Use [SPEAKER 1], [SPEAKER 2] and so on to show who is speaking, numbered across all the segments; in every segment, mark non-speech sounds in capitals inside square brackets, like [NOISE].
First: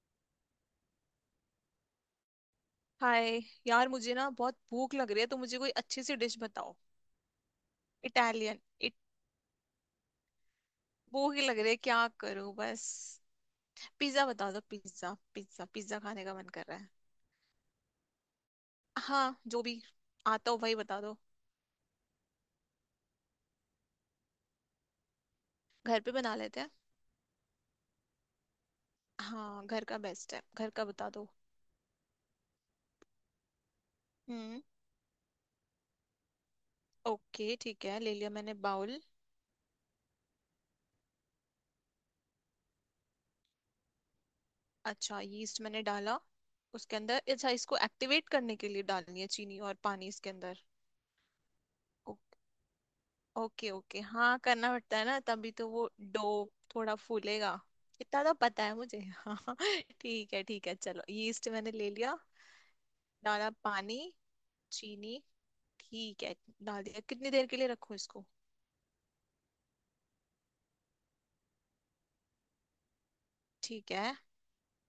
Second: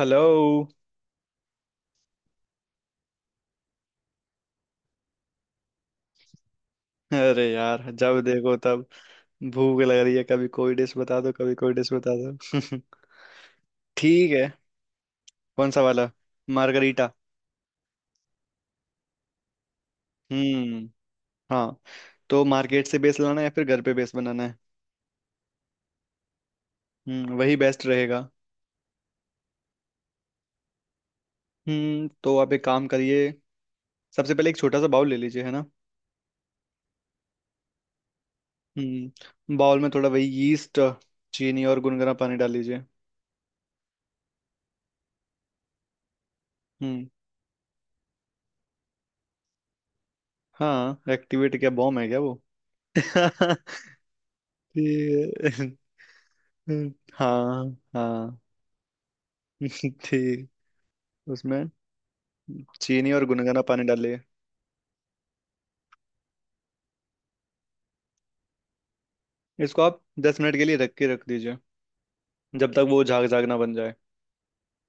[SPEAKER 1] Hello.
[SPEAKER 2] Hi. यार मुझे ना बहुत भूख लग रही है, तो मुझे कोई अच्छी सी डिश बताओ।
[SPEAKER 1] अरे यार, जब देखो
[SPEAKER 2] इटालियन
[SPEAKER 1] तब
[SPEAKER 2] इट।
[SPEAKER 1] भूख लग रही है। कभी कोई डिश बता दो,
[SPEAKER 2] भूख ही
[SPEAKER 1] कभी
[SPEAKER 2] लग रही
[SPEAKER 1] कोई
[SPEAKER 2] है,
[SPEAKER 1] डिश
[SPEAKER 2] क्या
[SPEAKER 1] बता
[SPEAKER 2] करूं
[SPEAKER 1] दो
[SPEAKER 2] बस।
[SPEAKER 1] [LAUGHS]
[SPEAKER 2] पिज्जा
[SPEAKER 1] ठीक है।
[SPEAKER 2] बता दो, पिज्जा पिज्जा
[SPEAKER 1] कौन सा
[SPEAKER 2] पिज्जा
[SPEAKER 1] वाला?
[SPEAKER 2] खाने का मन कर रहा है।
[SPEAKER 1] मार्गरीटा।
[SPEAKER 2] हाँ, जो भी आता हो वही
[SPEAKER 1] हम्म।
[SPEAKER 2] बता दो।
[SPEAKER 1] हाँ। तो मार्केट से बेस लाना है या फिर घर पे बेस बनाना है?
[SPEAKER 2] घर पे बना लेते हैं।
[SPEAKER 1] हम्म, वही बेस्ट रहेगा।
[SPEAKER 2] हाँ, घर का बेस्ट है, घर का बता दो।
[SPEAKER 1] हम्म, तो आप एक काम करिए, सबसे पहले एक
[SPEAKER 2] हम्म।
[SPEAKER 1] छोटा सा बाउल ले लीजिए, है ना।
[SPEAKER 2] ओके, ठीक है, ले लिया मैंने बाउल।
[SPEAKER 1] हम्म, बाउल में थोड़ा वही यीस्ट, चीनी और गुनगुना पानी डाल लीजिए।
[SPEAKER 2] अच्छा, यीस्ट मैंने डाला उसके
[SPEAKER 1] हम्म।
[SPEAKER 2] अंदर। अच्छा, इसको एक्टिवेट करने के लिए डालनी है चीनी और पानी इसके अंदर।
[SPEAKER 1] हाँ, एक्टिवेट क्या बॉम्ब है क्या वो? [LAUGHS]
[SPEAKER 2] ओके ओके, हाँ करना पड़ता है ना, तभी तो
[SPEAKER 1] ठीक
[SPEAKER 2] वो डो
[SPEAKER 1] है।
[SPEAKER 2] थोड़ा फूलेगा।
[SPEAKER 1] हाँ।
[SPEAKER 2] इतना तो
[SPEAKER 1] हाँ।
[SPEAKER 2] पता है मुझे। [LAUGHS] हाँ, ठीक है
[SPEAKER 1] ठीक
[SPEAKER 2] ठीक है, चलो यीस्ट
[SPEAKER 1] उसमें
[SPEAKER 2] मैंने ले लिया।
[SPEAKER 1] चीनी और
[SPEAKER 2] डाला
[SPEAKER 1] गुनगुना पानी
[SPEAKER 2] पानी,
[SPEAKER 1] डालिए।
[SPEAKER 2] चीनी, ठीक है, डाल दिया। कितनी देर के लिए रखूं इसको?
[SPEAKER 1] इसको आप 10 मिनट के लिए ढक के रख दीजिए, जब तक वो झाग झाग ना बन
[SPEAKER 2] ठीक
[SPEAKER 1] जाए।
[SPEAKER 2] है,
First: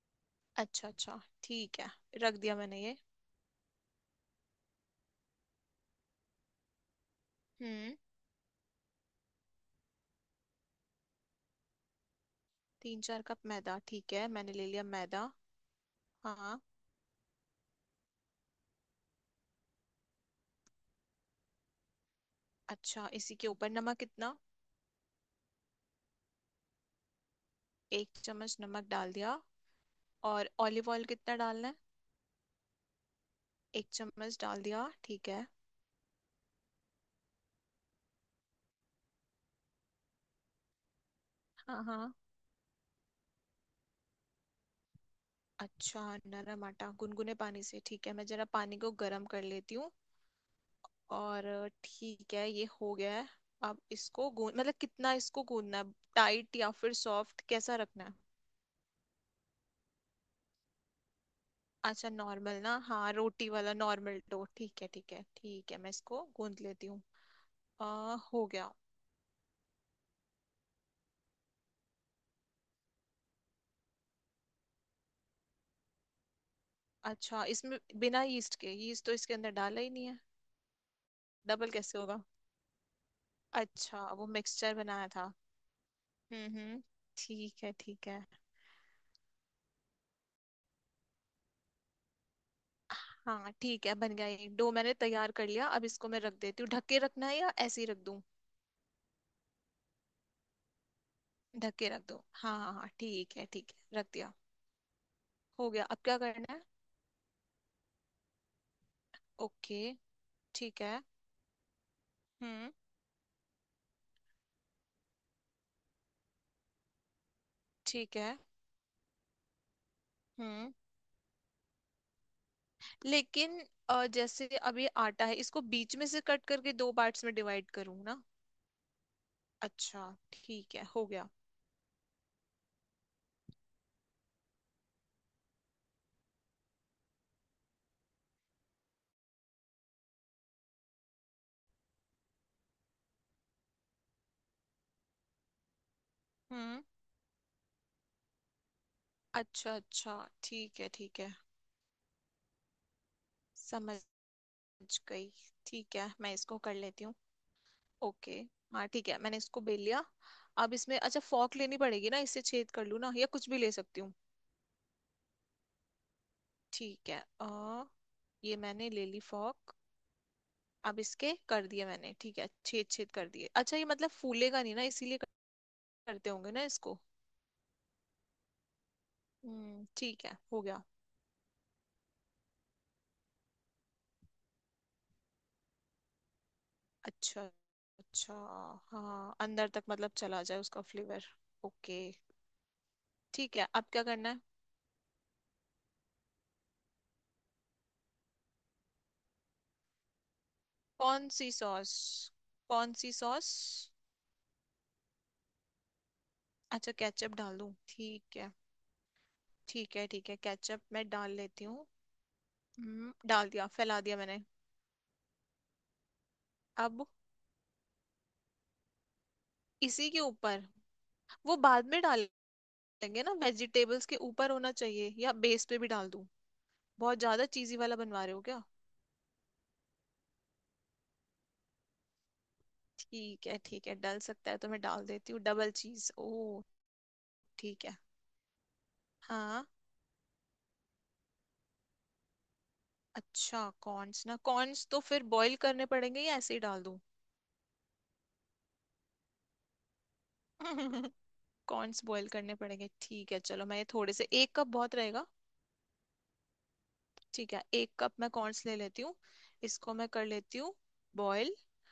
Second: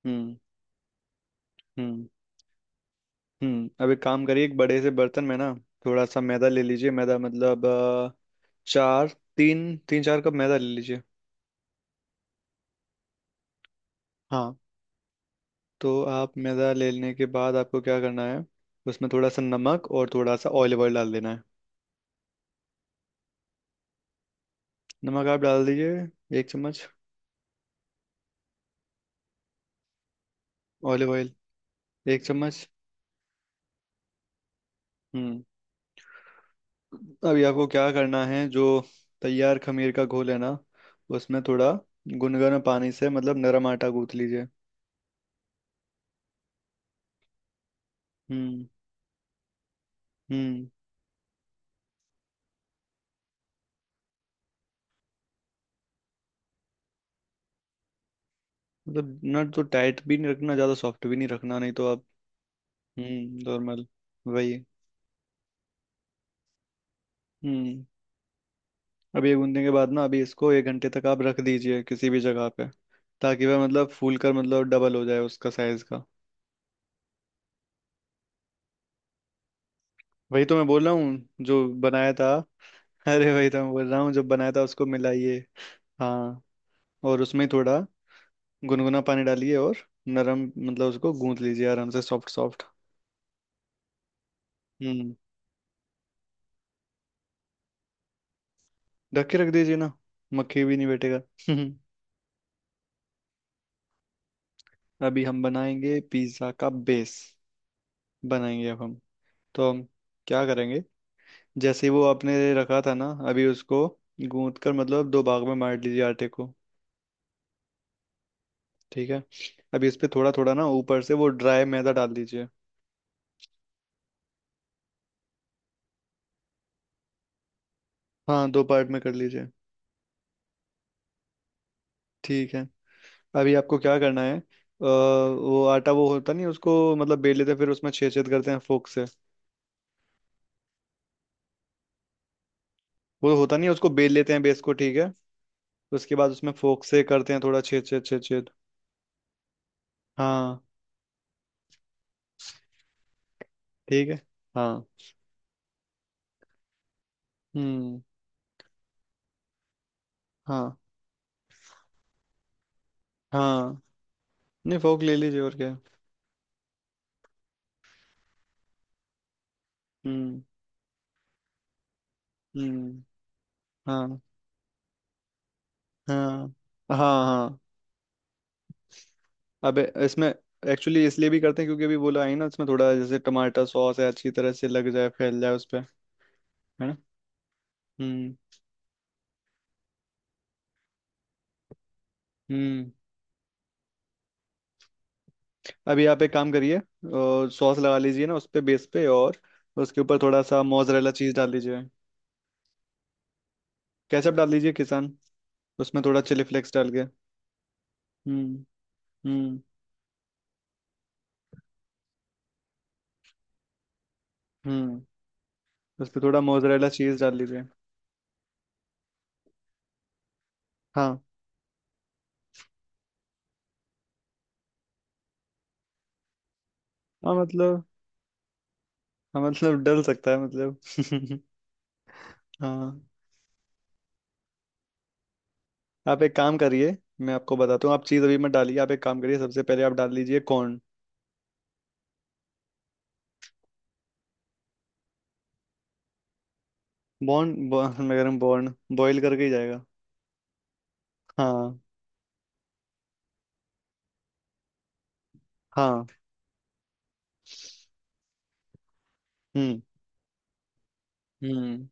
[SPEAKER 1] हम्म।
[SPEAKER 2] अच्छा अच्छा, ठीक है,
[SPEAKER 1] हम्म।
[SPEAKER 2] रख दिया मैंने ये।
[SPEAKER 1] हम्म, अब एक काम करिए, एक बड़े से बर्तन में ना थोड़ा सा मैदा ले लीजिए। मैदा मतलब
[SPEAKER 2] हम्म।
[SPEAKER 1] चार तीन तीन चार कप मैदा ले लीजिए।
[SPEAKER 2] 3 4 कप मैदा, ठीक है, मैंने
[SPEAKER 1] हाँ,
[SPEAKER 2] ले लिया मैदा।
[SPEAKER 1] तो आप
[SPEAKER 2] हाँ।
[SPEAKER 1] मैदा ले लेने के बाद आपको क्या करना है, उसमें थोड़ा सा नमक और थोड़ा सा ऑलिव ऑयल डाल देना है।
[SPEAKER 2] अच्छा, इसी के ऊपर नमक कितना?
[SPEAKER 1] नमक आप डाल दीजिए 1 चम्मच।
[SPEAKER 2] 1 चम्मच नमक डाल दिया। और ऑलिव ऑयल
[SPEAKER 1] ऑलिव ऑयल
[SPEAKER 2] कितना डालना है?
[SPEAKER 1] 1 चम्मच।
[SPEAKER 2] 1 चम्मच डाल दिया, ठीक
[SPEAKER 1] हम्म,
[SPEAKER 2] है।
[SPEAKER 1] अभी आपको क्या करना है, जो तैयार खमीर का घोल है ना, उसमें थोड़ा
[SPEAKER 2] हाँ हाँ।
[SPEAKER 1] गुनगुना पानी से मतलब नरम आटा गूंथ लीजिए।
[SPEAKER 2] अच्छा, नरम आटा गुनगुने पानी से, ठीक है, मैं जरा
[SPEAKER 1] हम्म।
[SPEAKER 2] पानी को गर्म कर लेती हूँ।
[SPEAKER 1] हम्म,
[SPEAKER 2] और ठीक है, ये हो गया है। अब इसको गून मतलब कितना इसको गूंदना है? टाइट या फिर सॉफ्ट, कैसा रखना है?
[SPEAKER 1] मतलब ना तो टाइट भी नहीं रखना, ज्यादा सॉफ्ट भी नहीं रखना, नहीं तो आप।
[SPEAKER 2] अच्छा नॉर्मल, ना हाँ,
[SPEAKER 1] हम्म,
[SPEAKER 2] रोटी वाला
[SPEAKER 1] नॉर्मल
[SPEAKER 2] नॉर्मल डो,
[SPEAKER 1] वही।
[SPEAKER 2] ठीक है ठीक है ठीक है, मैं इसको गूंद लेती हूँ।
[SPEAKER 1] हम्म,
[SPEAKER 2] आ, हो गया।
[SPEAKER 1] अब ये गूंदने के बाद ना अभी इसको 1 घंटे तक आप रख दीजिए किसी भी जगह पे, ताकि वह मतलब फूल कर मतलब डबल हो जाए उसका साइज का।
[SPEAKER 2] अच्छा इसमें बिना यीस्ट के, यीस्ट तो इसके अंदर डाला ही नहीं है,
[SPEAKER 1] वही तो मैं बोल रहा हूँ जो
[SPEAKER 2] डबल कैसे
[SPEAKER 1] बनाया
[SPEAKER 2] होगा?
[SPEAKER 1] था। [LAUGHS] अरे वही तो मैं बोल रहा
[SPEAKER 2] अच्छा
[SPEAKER 1] हूँ जो
[SPEAKER 2] वो
[SPEAKER 1] बनाया था,
[SPEAKER 2] मिक्सचर
[SPEAKER 1] उसको
[SPEAKER 2] बनाया था।
[SPEAKER 1] मिलाइए। हाँ।
[SPEAKER 2] हम्म,
[SPEAKER 1] और उसमें
[SPEAKER 2] ठीक है
[SPEAKER 1] थोड़ा
[SPEAKER 2] ठीक है।
[SPEAKER 1] गुनगुना पानी डालिए और नरम मतलब उसको गूंथ लीजिए, आराम से, सॉफ्ट सॉफ्ट।
[SPEAKER 2] हाँ ठीक है, बन गया ये डो, मैंने
[SPEAKER 1] हम्म,
[SPEAKER 2] तैयार कर लिया। अब इसको मैं रख देती हूँ। ढक के रखना है या ऐसे ही रख दूँ?
[SPEAKER 1] ढक के रख दीजिए ना, मक्खी भी नहीं बैठेगा [LAUGHS]
[SPEAKER 2] ढक के रख दो, हाँ हाँ हाँ, ठीक है ठीक है, रख दिया।
[SPEAKER 1] अभी हम
[SPEAKER 2] हो गया, अब
[SPEAKER 1] बनाएंगे
[SPEAKER 2] क्या
[SPEAKER 1] पिज्ज़ा
[SPEAKER 2] करना है?
[SPEAKER 1] का बेस, बनाएंगे अब हम। तो
[SPEAKER 2] ओके,
[SPEAKER 1] हम क्या
[SPEAKER 2] ठीक
[SPEAKER 1] करेंगे,
[SPEAKER 2] है।
[SPEAKER 1] जैसे ही वो आपने
[SPEAKER 2] हम्म,
[SPEAKER 1] रखा था ना अभी उसको गूंथ कर मतलब दो भाग में बांट लीजिए आटे को।
[SPEAKER 2] ठीक है।
[SPEAKER 1] ठीक है। अभी इस पे थोड़ा थोड़ा ना
[SPEAKER 2] हम्म,
[SPEAKER 1] ऊपर से वो ड्राई मैदा डाल दीजिए।
[SPEAKER 2] लेकिन जैसे अब ये आटा है, इसको बीच में से कट करके दो पार्ट्स में डिवाइड करूँ ना?
[SPEAKER 1] हाँ, दो पार्ट में कर लीजिए।
[SPEAKER 2] अच्छा, ठीक है, हो गया।
[SPEAKER 1] ठीक है, अभी आपको क्या करना है, वो आटा वो होता नहीं उसको मतलब बेल लेते हैं, फिर उसमें छेद छेद करते हैं फोक से। वो होता नहीं है, उसको बेल लेते हैं बेस को, ठीक है। उसके बाद उसमें
[SPEAKER 2] हम्म,
[SPEAKER 1] फोक से करते हैं थोड़ा छेद छेद छेद छेद।
[SPEAKER 2] अच्छा अच्छा,
[SPEAKER 1] हाँ।
[SPEAKER 2] ठीक है ठीक है, समझ
[SPEAKER 1] ठीक है। हाँ।
[SPEAKER 2] गई। ठीक है, मैं इसको कर लेती हूँ।
[SPEAKER 1] हम्म।
[SPEAKER 2] ओके। हाँ ठीक है, मैंने इसको बेल लिया। अब
[SPEAKER 1] हाँ।
[SPEAKER 2] इसमें, अच्छा, फॉक लेनी पड़ेगी ना, इससे छेद कर लूँ ना, या कुछ भी ले
[SPEAKER 1] हाँ।
[SPEAKER 2] सकती हूँ?
[SPEAKER 1] नहीं, फोक ले लीजिए और क्या।
[SPEAKER 2] ठीक है, अ, ये मैंने ले ली फॉक।
[SPEAKER 1] हम्म।
[SPEAKER 2] अब इसके कर दिए मैंने, ठीक है, छेद
[SPEAKER 1] हम्म।
[SPEAKER 2] छेद कर दिए। अच्छा ये मतलब
[SPEAKER 1] हाँ।
[SPEAKER 2] फूलेगा नहीं ना, इसीलिए करते होंगे
[SPEAKER 1] हाँ
[SPEAKER 2] ना
[SPEAKER 1] हाँ।
[SPEAKER 2] इसको।
[SPEAKER 1] हाँ। अबे
[SPEAKER 2] हम्म, ठीक
[SPEAKER 1] इसमें
[SPEAKER 2] है, हो गया।
[SPEAKER 1] एक्चुअली इसलिए भी करते हैं, क्योंकि अभी बोला है ना, इसमें थोड़ा जैसे टमाटर सॉस है अच्छी तरह से लग जाए, फैल जाए उस पर, है ना।
[SPEAKER 2] अच्छा अच्छा,
[SPEAKER 1] हम्म।
[SPEAKER 2] हाँ अंदर तक मतलब चला जाए उसका फ्लेवर। ओके,
[SPEAKER 1] हम्म।
[SPEAKER 2] ठीक है, अब क्या करना है?
[SPEAKER 1] अभी आप एक काम करिए, सॉस लगा लीजिए ना उस पे, बेस पे, और उसके ऊपर थोड़ा सा मोजरेला
[SPEAKER 2] कौन
[SPEAKER 1] चीज
[SPEAKER 2] सी
[SPEAKER 1] डाल दीजिए।
[SPEAKER 2] सॉस? कौन सी सॉस?
[SPEAKER 1] केचप डाल दीजिए किसान, उसमें थोड़ा चिली फ्लेक्स डाल
[SPEAKER 2] अच्छा
[SPEAKER 1] के।
[SPEAKER 2] केचप डाल दूं, ठीक है।
[SPEAKER 1] हम्म। हम्म।
[SPEAKER 2] ठीक है ठीक है, केचप मैं डाल लेती हूँ। डाल दिया, फैला दिया मैंने।
[SPEAKER 1] हम्म, उस पे थोड़ा मोजरेला
[SPEAKER 2] अब
[SPEAKER 1] चीज डाल दीजिए।
[SPEAKER 2] इसी के ऊपर
[SPEAKER 1] हाँ।
[SPEAKER 2] वो बाद में डालेंगे ना, वेजिटेबल्स के ऊपर होना चाहिए या बेस पे भी डाल दूँ? बहुत
[SPEAKER 1] हाँ
[SPEAKER 2] ज्यादा चीजी
[SPEAKER 1] मतलब,
[SPEAKER 2] वाला बनवा रहे हो क्या?
[SPEAKER 1] हाँ मतलब डल सकता है मतलब [LAUGHS] हाँ,
[SPEAKER 2] ठीक है ठीक है, डल सकता है तो मैं डाल देती हूँ। डबल चीज
[SPEAKER 1] आप
[SPEAKER 2] ओ।
[SPEAKER 1] एक काम करिए, मैं आपको
[SPEAKER 2] ठीक
[SPEAKER 1] बताता हूँ,
[SPEAKER 2] है,
[SPEAKER 1] आप चीज़ अभी मत डालिए, आप एक काम करिए, सबसे
[SPEAKER 2] हाँ।
[SPEAKER 1] पहले आप डाल दीजिए कॉर्न।
[SPEAKER 2] अच्छा, कॉर्न्स ना, कॉर्न्स तो फिर बॉईल करने पड़ेंगे या ऐसे ही डाल दूँ?
[SPEAKER 1] बॉर्न बॉर्न [LAUGHS] मैं कह रहा हूँ बॉर्न बॉईल करके ही जाएगा।
[SPEAKER 2] [LAUGHS]
[SPEAKER 1] हाँ।
[SPEAKER 2] कॉर्न्स बॉईल करने पड़ेंगे, ठीक है, चलो मैं ये थोड़े से, 1 कप बहुत रहेगा।
[SPEAKER 1] हाँ।
[SPEAKER 2] ठीक है, 1 कप मैं कॉर्नस ले लेती हूँ।
[SPEAKER 1] हम्म।
[SPEAKER 2] इसको मैं कर लेती हूँ बॉईल।
[SPEAKER 1] हम्म।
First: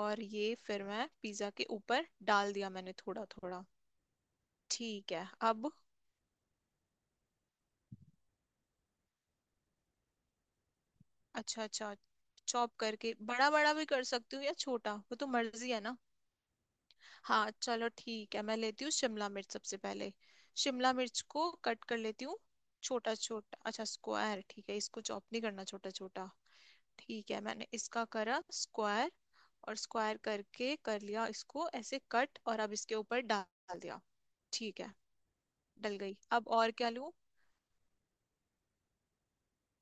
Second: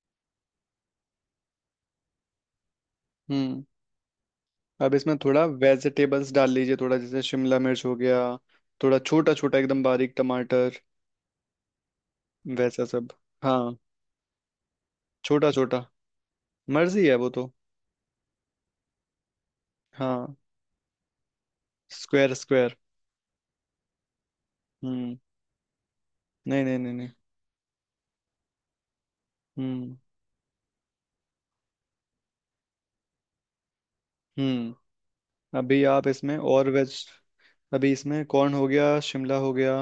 [SPEAKER 2] और ये फिर मैं पिज्ज़ा के ऊपर डाल दिया मैंने थोड़ा
[SPEAKER 1] हम्म,
[SPEAKER 2] थोड़ा।
[SPEAKER 1] अब
[SPEAKER 2] ठीक
[SPEAKER 1] इसमें
[SPEAKER 2] है,
[SPEAKER 1] थोड़ा
[SPEAKER 2] अब।
[SPEAKER 1] वेजिटेबल्स डाल लीजिए, थोड़ा जैसे शिमला मिर्च हो गया, थोड़ा छोटा छोटा एकदम बारीक टमाटर
[SPEAKER 2] अच्छा अच्छा, चॉप
[SPEAKER 1] वैसा सब।
[SPEAKER 2] करके बड़ा बड़ा
[SPEAKER 1] हाँ,
[SPEAKER 2] भी कर सकती हूँ या छोटा, वो तो
[SPEAKER 1] छोटा
[SPEAKER 2] मर्जी
[SPEAKER 1] छोटा,
[SPEAKER 2] है ना।
[SPEAKER 1] मर्जी है वो तो।
[SPEAKER 2] हाँ चलो ठीक है, मैं लेती हूँ शिमला मिर्च सबसे पहले।
[SPEAKER 1] हाँ,
[SPEAKER 2] शिमला मिर्च को कट कर लेती
[SPEAKER 1] स्क्वायर
[SPEAKER 2] हूँ।
[SPEAKER 1] स्क्वायर।
[SPEAKER 2] छोटा छोटा, अच्छा स्क्वायर, ठीक है, इसको
[SPEAKER 1] हम्म।
[SPEAKER 2] चॉप नहीं करना, छोटा छोटा।
[SPEAKER 1] नहीं नहीं नहीं नहीं।
[SPEAKER 2] ठीक है, मैंने इसका करा स्क्वायर। और
[SPEAKER 1] हम्म।
[SPEAKER 2] स्क्वायर करके कर लिया इसको ऐसे कट, और अब इसके ऊपर डाल दिया। ठीक है,
[SPEAKER 1] हम्म, अभी
[SPEAKER 2] डल
[SPEAKER 1] आप
[SPEAKER 2] गई,
[SPEAKER 1] इसमें
[SPEAKER 2] अब
[SPEAKER 1] और
[SPEAKER 2] और क्या
[SPEAKER 1] वेज,
[SPEAKER 2] लूं?
[SPEAKER 1] अभी इसमें कॉर्न हो गया, शिमला हो गया,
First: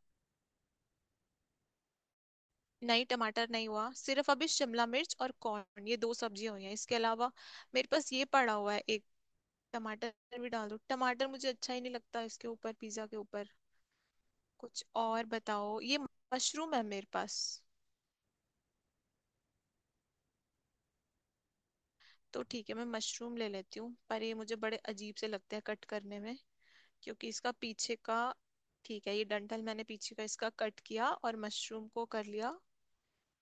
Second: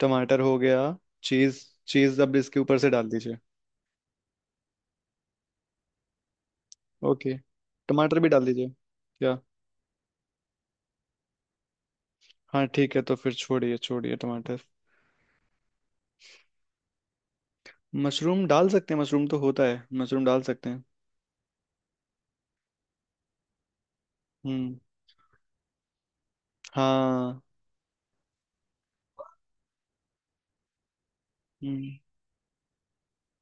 [SPEAKER 1] टमाटर हो गया, चीज, चीज अब इसके ऊपर से
[SPEAKER 2] नहीं,
[SPEAKER 1] डाल दीजिए।
[SPEAKER 2] टमाटर नहीं हुआ, सिर्फ अभी शिमला मिर्च और कॉर्न, ये दो सब्जियां हुई हैं। इसके अलावा
[SPEAKER 1] ओके,
[SPEAKER 2] मेरे पास
[SPEAKER 1] टमाटर
[SPEAKER 2] ये
[SPEAKER 1] भी डाल
[SPEAKER 2] पड़ा
[SPEAKER 1] दीजिए
[SPEAKER 2] हुआ है एक।
[SPEAKER 1] क्या?
[SPEAKER 2] टमाटर भी डाल दो? टमाटर मुझे अच्छा ही नहीं लगता इसके
[SPEAKER 1] हाँ
[SPEAKER 2] ऊपर,
[SPEAKER 1] ठीक है,
[SPEAKER 2] पिज्जा
[SPEAKER 1] तो
[SPEAKER 2] के
[SPEAKER 1] फिर
[SPEAKER 2] ऊपर,
[SPEAKER 1] छोड़िए छोड़िए टमाटर।
[SPEAKER 2] कुछ और बताओ। ये मशरूम है मेरे पास।
[SPEAKER 1] मशरूम डाल सकते हैं, मशरूम तो होता है, मशरूम डाल सकते हैं।
[SPEAKER 2] तो ठीक है, मैं मशरूम ले लेती हूँ, पर ये मुझे बड़े
[SPEAKER 1] हम्म।
[SPEAKER 2] अजीब से लगते हैं कट करने में, क्योंकि
[SPEAKER 1] हाँ।
[SPEAKER 2] इसका पीछे का। ठीक है, ये डंठल मैंने पीछे का इसका कट किया, और मशरूम
[SPEAKER 1] हम्म।
[SPEAKER 2] को कर लिया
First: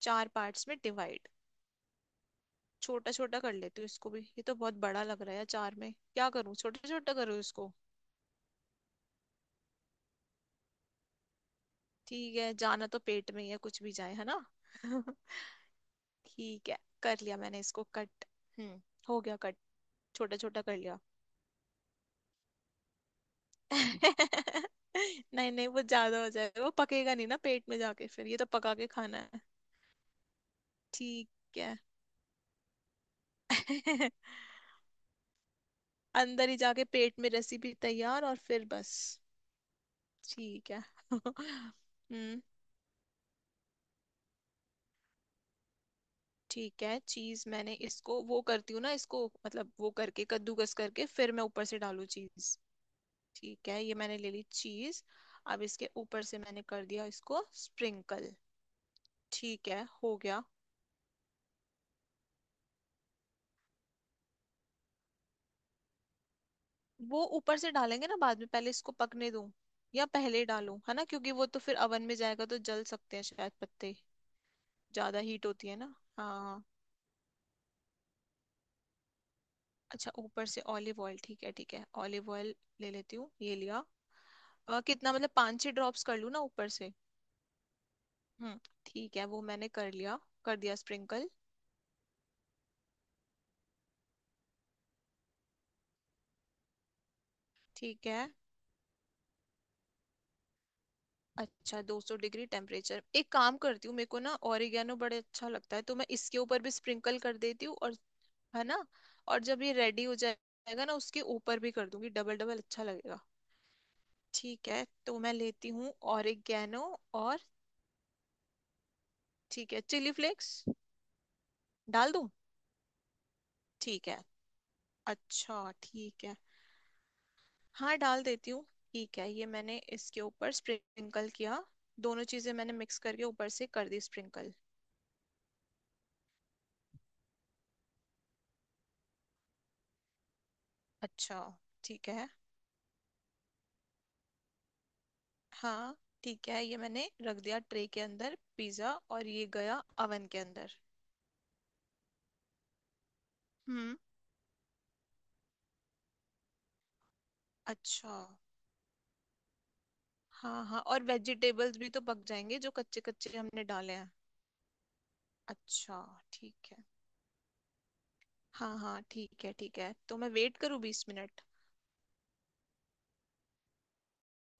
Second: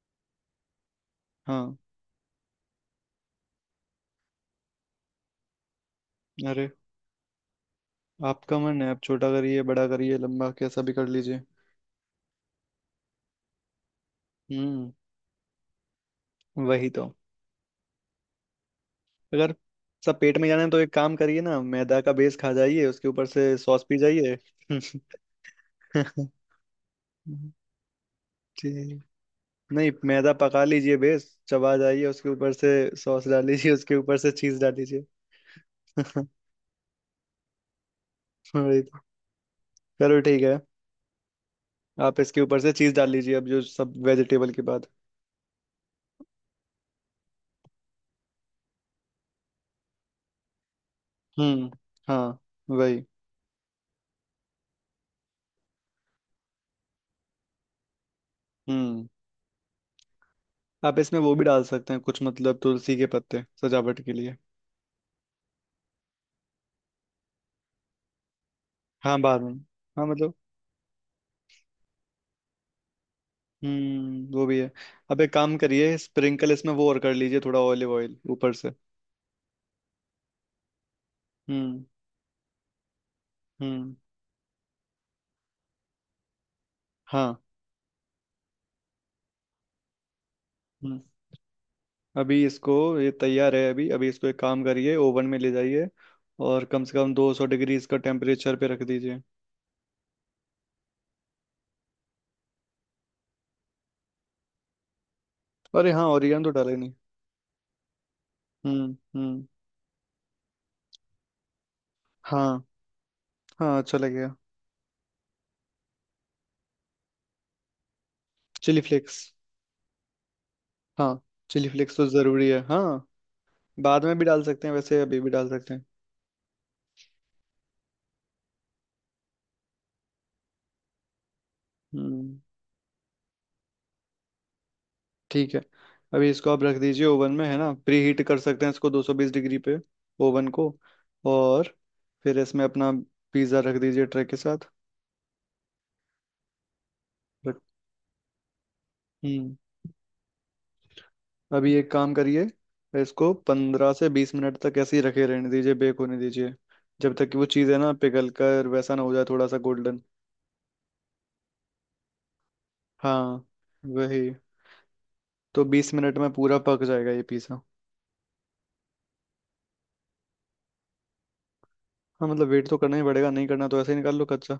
[SPEAKER 2] चार पार्ट्स में डिवाइड।
[SPEAKER 1] हाँ।
[SPEAKER 2] छोटा छोटा कर लेती हूँ इसको भी, ये तो बहुत बड़ा लग रहा है चार में, क्या करूँ
[SPEAKER 1] अरे
[SPEAKER 2] छोटा छोटा करूँ इसको।
[SPEAKER 1] आपका मन है, आप छोटा करिए, बड़ा करिए, लंबा कैसा भी कर लीजिए।
[SPEAKER 2] ठीक है, जाना तो पेट में ही है, कुछ भी जाए, है ना।
[SPEAKER 1] हम्म।
[SPEAKER 2] [LAUGHS] ठीक है,
[SPEAKER 1] वही तो।
[SPEAKER 2] कर लिया मैंने इसको कट। हम्म, हो गया
[SPEAKER 1] अगर
[SPEAKER 2] कट।
[SPEAKER 1] सब पेट
[SPEAKER 2] छोटा
[SPEAKER 1] में जाना
[SPEAKER 2] छोटा
[SPEAKER 1] है
[SPEAKER 2] कर
[SPEAKER 1] तो एक
[SPEAKER 2] लिया।
[SPEAKER 1] काम करिए ना, मैदा का बेस खा जाइए, उसके ऊपर से सॉस पी जाइए।
[SPEAKER 2] [LAUGHS] नहीं नहीं, वो ज्यादा हो
[SPEAKER 1] [LAUGHS]
[SPEAKER 2] जाएगा, वो पकेगा नहीं ना पेट में जाके, फिर ये तो पका के
[SPEAKER 1] ठीक।
[SPEAKER 2] खाना है।
[SPEAKER 1] नहीं मैदा पका लीजिए, बेस
[SPEAKER 2] ठीक है।
[SPEAKER 1] चबा जाइए, उसके ऊपर से सॉस डाल लीजिए, उसके ऊपर
[SPEAKER 2] [LAUGHS]
[SPEAKER 1] से चीज डाल लीजिए [LAUGHS]
[SPEAKER 2] अंदर ही जाके पेट में रेसिपी तैयार, और फिर
[SPEAKER 1] वही
[SPEAKER 2] बस।
[SPEAKER 1] तो। चलो ठीक है।
[SPEAKER 2] ठीक है। [LAUGHS]
[SPEAKER 1] आप इसके
[SPEAKER 2] हम्म।
[SPEAKER 1] ऊपर से चीज डाल लीजिए अब, जो सब वेजिटेबल के बाद।
[SPEAKER 2] ठीक है, चीज मैंने इसको, वो करती हूँ ना इसको मतलब, वो करके कद्दूकस करके फिर मैं ऊपर
[SPEAKER 1] हम्म।
[SPEAKER 2] से डालू
[SPEAKER 1] हाँ।
[SPEAKER 2] चीज।
[SPEAKER 1] वही।
[SPEAKER 2] ठीक है, ये मैंने ले ली चीज। अब इसके ऊपर से मैंने कर दिया इसको स्प्रिंकल।
[SPEAKER 1] हम्म,
[SPEAKER 2] ठीक है, हो गया।
[SPEAKER 1] आप इसमें वो भी डाल सकते हैं कुछ मतलब तुलसी के पत्ते सजावट के लिए।
[SPEAKER 2] वो ऊपर से डालेंगे ना बाद में, पहले इसको
[SPEAKER 1] हाँ
[SPEAKER 2] पकने
[SPEAKER 1] बाद
[SPEAKER 2] दूं
[SPEAKER 1] में।
[SPEAKER 2] या
[SPEAKER 1] हाँ मतलब।
[SPEAKER 2] पहले डालूं, है ना, क्योंकि वो तो फिर अवन में जाएगा तो जल सकते हैं शायद पत्ते,
[SPEAKER 1] हम्म, वो भी है।
[SPEAKER 2] ज्यादा
[SPEAKER 1] अब एक
[SPEAKER 2] हीट
[SPEAKER 1] काम
[SPEAKER 2] होती है ना।
[SPEAKER 1] करिए, स्प्रिंकल
[SPEAKER 2] हाँ,
[SPEAKER 1] इसमें वो और कर लीजिए, थोड़ा ऑलिव ऑयल ऊपर से।
[SPEAKER 2] अच्छा ऊपर से ऑलिव ऑयल, ठीक है ठीक है,
[SPEAKER 1] हम्म।
[SPEAKER 2] ऑलिव ऑयल ले लेती हूँ, ये लिया।
[SPEAKER 1] हम्म।
[SPEAKER 2] कितना मतलब, 5 6 ड्रॉप्स कर लूँ ना ऊपर से?
[SPEAKER 1] हाँ।
[SPEAKER 2] हम्म, ठीक है, वो मैंने कर लिया, कर दिया
[SPEAKER 1] हम्म,
[SPEAKER 2] स्प्रिंकल।
[SPEAKER 1] अभी इसको, ये तैयार है, अभी अभी इसको एक काम करिए ओवन में ले जाइए और कम से कम 200 डिग्री इसका
[SPEAKER 2] ठीक है,
[SPEAKER 1] टेम्परेचर पे रख दीजिए।
[SPEAKER 2] अच्छा 200 डिग्री टेम्परेचर। एक काम करती हूँ, मेरे को ना ओरिगेनो बड़े अच्छा लगता है,
[SPEAKER 1] अरे
[SPEAKER 2] तो मैं
[SPEAKER 1] हाँ,
[SPEAKER 2] इसके
[SPEAKER 1] ओरिगेनो तो
[SPEAKER 2] ऊपर
[SPEAKER 1] डाला
[SPEAKER 2] भी
[SPEAKER 1] ही नहीं।
[SPEAKER 2] स्प्रिंकल कर देती हूँ। और है ना,
[SPEAKER 1] हम्म।
[SPEAKER 2] और
[SPEAKER 1] हम्म।
[SPEAKER 2] जब ये रेडी हो जाएगा ना उसके ऊपर भी कर दूंगी, डबल
[SPEAKER 1] हाँ।
[SPEAKER 2] डबल अच्छा लगेगा।
[SPEAKER 1] हाँ अच्छा लगेगा।
[SPEAKER 2] ठीक है, तो मैं लेती हूँ ओरिगेनो। और
[SPEAKER 1] चिली फ्लेक्स।
[SPEAKER 2] ठीक है चिली फ्लेक्स,
[SPEAKER 1] हाँ, चिली फ्लेक्स तो
[SPEAKER 2] डाल दूँ?
[SPEAKER 1] जरूरी है, हाँ। बाद
[SPEAKER 2] ठीक
[SPEAKER 1] में
[SPEAKER 2] है,
[SPEAKER 1] भी डाल सकते हैं, वैसे अभी भी डाल
[SPEAKER 2] अच्छा
[SPEAKER 1] सकते हैं।
[SPEAKER 2] ठीक है, हाँ डाल देती हूँ। ठीक है, ये मैंने इसके ऊपर स्प्रिंकल किया। दोनों
[SPEAKER 1] हम्म।
[SPEAKER 2] चीजें मैंने मिक्स करके ऊपर से कर दी स्प्रिंकल।
[SPEAKER 1] ठीक है, अभी इसको आप रख दीजिए ओवन में, है ना, प्री हीट कर सकते हैं इसको 220 डिग्री पे ओवन को,
[SPEAKER 2] अच्छा,
[SPEAKER 1] और
[SPEAKER 2] ठीक है।
[SPEAKER 1] फिर इसमें अपना पिज़्ज़ा रख दीजिए ट्रे के साथ।
[SPEAKER 2] हाँ ठीक है, ये मैंने रख दिया
[SPEAKER 1] रख-।
[SPEAKER 2] ट्रे के अंदर पिज्जा, और ये
[SPEAKER 1] हम्म,
[SPEAKER 2] गया अवन के अंदर।
[SPEAKER 1] अभी एक काम करिए, इसको पंद्रह
[SPEAKER 2] हम्म।
[SPEAKER 1] से बीस मिनट तक ऐसे ही रखे रहने दीजिए, बेक होने दीजिए, जब तक कि वो चीज़ है ना
[SPEAKER 2] अच्छा,
[SPEAKER 1] पिघल कर वैसा ना हो जाए, थोड़ा सा गोल्डन।
[SPEAKER 2] हाँ हाँ, और वेजिटेबल्स भी तो पक जाएंगे जो कच्चे कच्चे
[SPEAKER 1] हाँ,
[SPEAKER 2] हमने डाले हैं।
[SPEAKER 1] वही तो, बीस
[SPEAKER 2] अच्छा।
[SPEAKER 1] मिनट में पूरा
[SPEAKER 2] ठीक है,
[SPEAKER 1] पक जाएगा ये पिज़्ज़ा।
[SPEAKER 2] हाँ हाँ, ठीक है ठीक है, तो मैं वेट करूँ 20 मिनट?
[SPEAKER 1] हाँ मतलब वेट तो करना ही पड़ेगा, नहीं करना तो ऐसे ही निकाल लो कच्चा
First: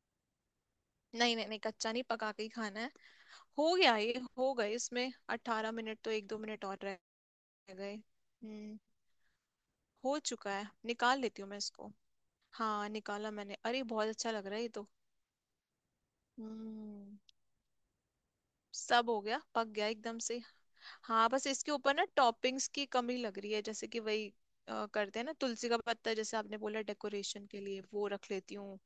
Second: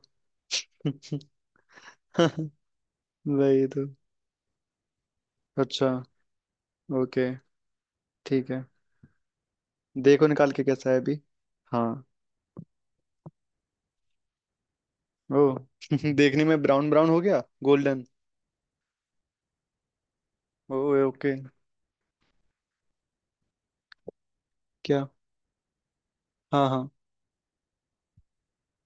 [SPEAKER 1] [LAUGHS]
[SPEAKER 2] नहीं नहीं नहीं, कच्चा नहीं, पका के ही खाना है।
[SPEAKER 1] वही
[SPEAKER 2] हो
[SPEAKER 1] तो।
[SPEAKER 2] गया, ये हो गए इसमें अट्ठारह
[SPEAKER 1] अच्छा।
[SPEAKER 2] मिनट तो 1 2 मिनट और रह
[SPEAKER 1] ओके।
[SPEAKER 2] गए।
[SPEAKER 1] ठीक है।
[SPEAKER 2] हम्म, हो
[SPEAKER 1] देखो
[SPEAKER 2] चुका
[SPEAKER 1] निकाल के
[SPEAKER 2] है,
[SPEAKER 1] कैसा है
[SPEAKER 2] निकाल
[SPEAKER 1] अभी।
[SPEAKER 2] लेती हूँ मैं इसको।
[SPEAKER 1] हाँ।
[SPEAKER 2] हाँ, निकाला मैंने, अरे बहुत अच्छा लग रहा है ये तो।
[SPEAKER 1] ओ [LAUGHS] देखने में ब्राउन ब्राउन
[SPEAKER 2] हम्म,
[SPEAKER 1] हो गया, गोल्डन।
[SPEAKER 2] सब हो गया, पक गया एकदम से।
[SPEAKER 1] ओए
[SPEAKER 2] हाँ,
[SPEAKER 1] ओके।
[SPEAKER 2] बस इसके ऊपर ना टॉपिंग्स की कमी लग रही है, जैसे कि वही,
[SPEAKER 1] क्या?
[SPEAKER 2] करते हैं ना तुलसी का पत्ता जैसे आपने
[SPEAKER 1] हाँ
[SPEAKER 2] बोला,
[SPEAKER 1] हाँ।
[SPEAKER 2] डेकोरेशन के लिए वो रख लेती हूँ।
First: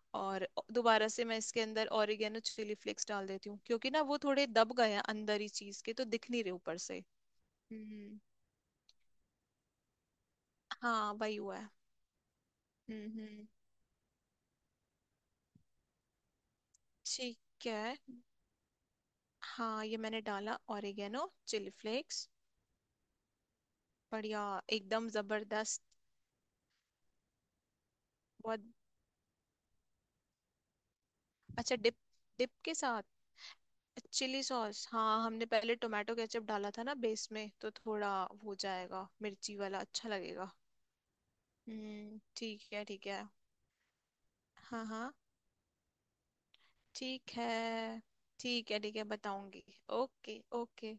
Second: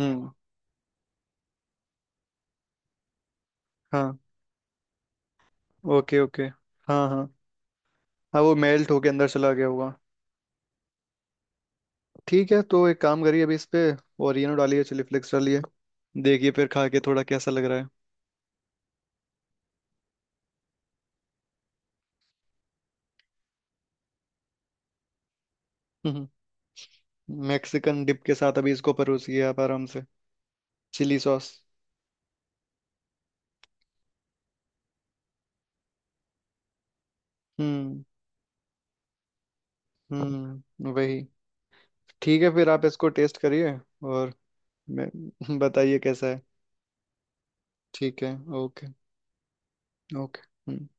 [SPEAKER 1] हम्म।
[SPEAKER 2] और दोबारा से मैं इसके अंदर ऑरिगेनो चिली फ्लेक्स डाल देती हूँ, क्योंकि ना वो
[SPEAKER 1] हाँ।
[SPEAKER 2] थोड़े दब गए हैं अंदर ही चीज के, तो
[SPEAKER 1] ओके
[SPEAKER 2] दिख
[SPEAKER 1] ओके।
[SPEAKER 2] नहीं रहे ऊपर से।
[SPEAKER 1] हाँ हाँ।
[SPEAKER 2] हम्म,
[SPEAKER 1] हाँ, वो मेल्ट होके अंदर चला गया होगा।
[SPEAKER 2] हाँ वही हुआ है।
[SPEAKER 1] ठीक है, तो एक काम करिए,
[SPEAKER 2] हम्म,
[SPEAKER 1] अभी इस पे ओरिएनो डालिए, चिली फ्लेक्स डालिए, देखिए फिर खा के थोड़ा कैसा लग
[SPEAKER 2] ठीक
[SPEAKER 1] रहा
[SPEAKER 2] है। हाँ ये मैंने डाला ओरिगेनो चिली फ्लेक्स। बढ़िया, एकदम जबरदस्त।
[SPEAKER 1] है। [LAUGHS] मैक्सिकन डिप के साथ
[SPEAKER 2] बहुत
[SPEAKER 1] अभी इसको परोसिए आप आराम से। Chilli sauce.
[SPEAKER 2] अच्छा। डिप, डिप के साथ, चिली सॉस, हाँ, हमने पहले टोमेटो केचप डाला था ना बेस में, तो
[SPEAKER 1] हम्म।
[SPEAKER 2] थोड़ा हो जाएगा मिर्ची वाला, अच्छा लगेगा।
[SPEAKER 1] हम्म, वही।
[SPEAKER 2] हम्म,
[SPEAKER 1] ठीक है,
[SPEAKER 2] ठीक
[SPEAKER 1] फिर
[SPEAKER 2] है
[SPEAKER 1] आप
[SPEAKER 2] ठीक
[SPEAKER 1] इसको
[SPEAKER 2] है।
[SPEAKER 1] टेस्ट करिए, और
[SPEAKER 2] हाँ
[SPEAKER 1] मैं
[SPEAKER 2] हाँ,
[SPEAKER 1] [LAUGHS] बताइए कैसा है।
[SPEAKER 2] ठीक है
[SPEAKER 1] ठीक है।
[SPEAKER 2] ठीक है।
[SPEAKER 1] ओके
[SPEAKER 2] ठीक है, बताऊंगी। Okay
[SPEAKER 1] okay. हम्म।
[SPEAKER 2] ओके।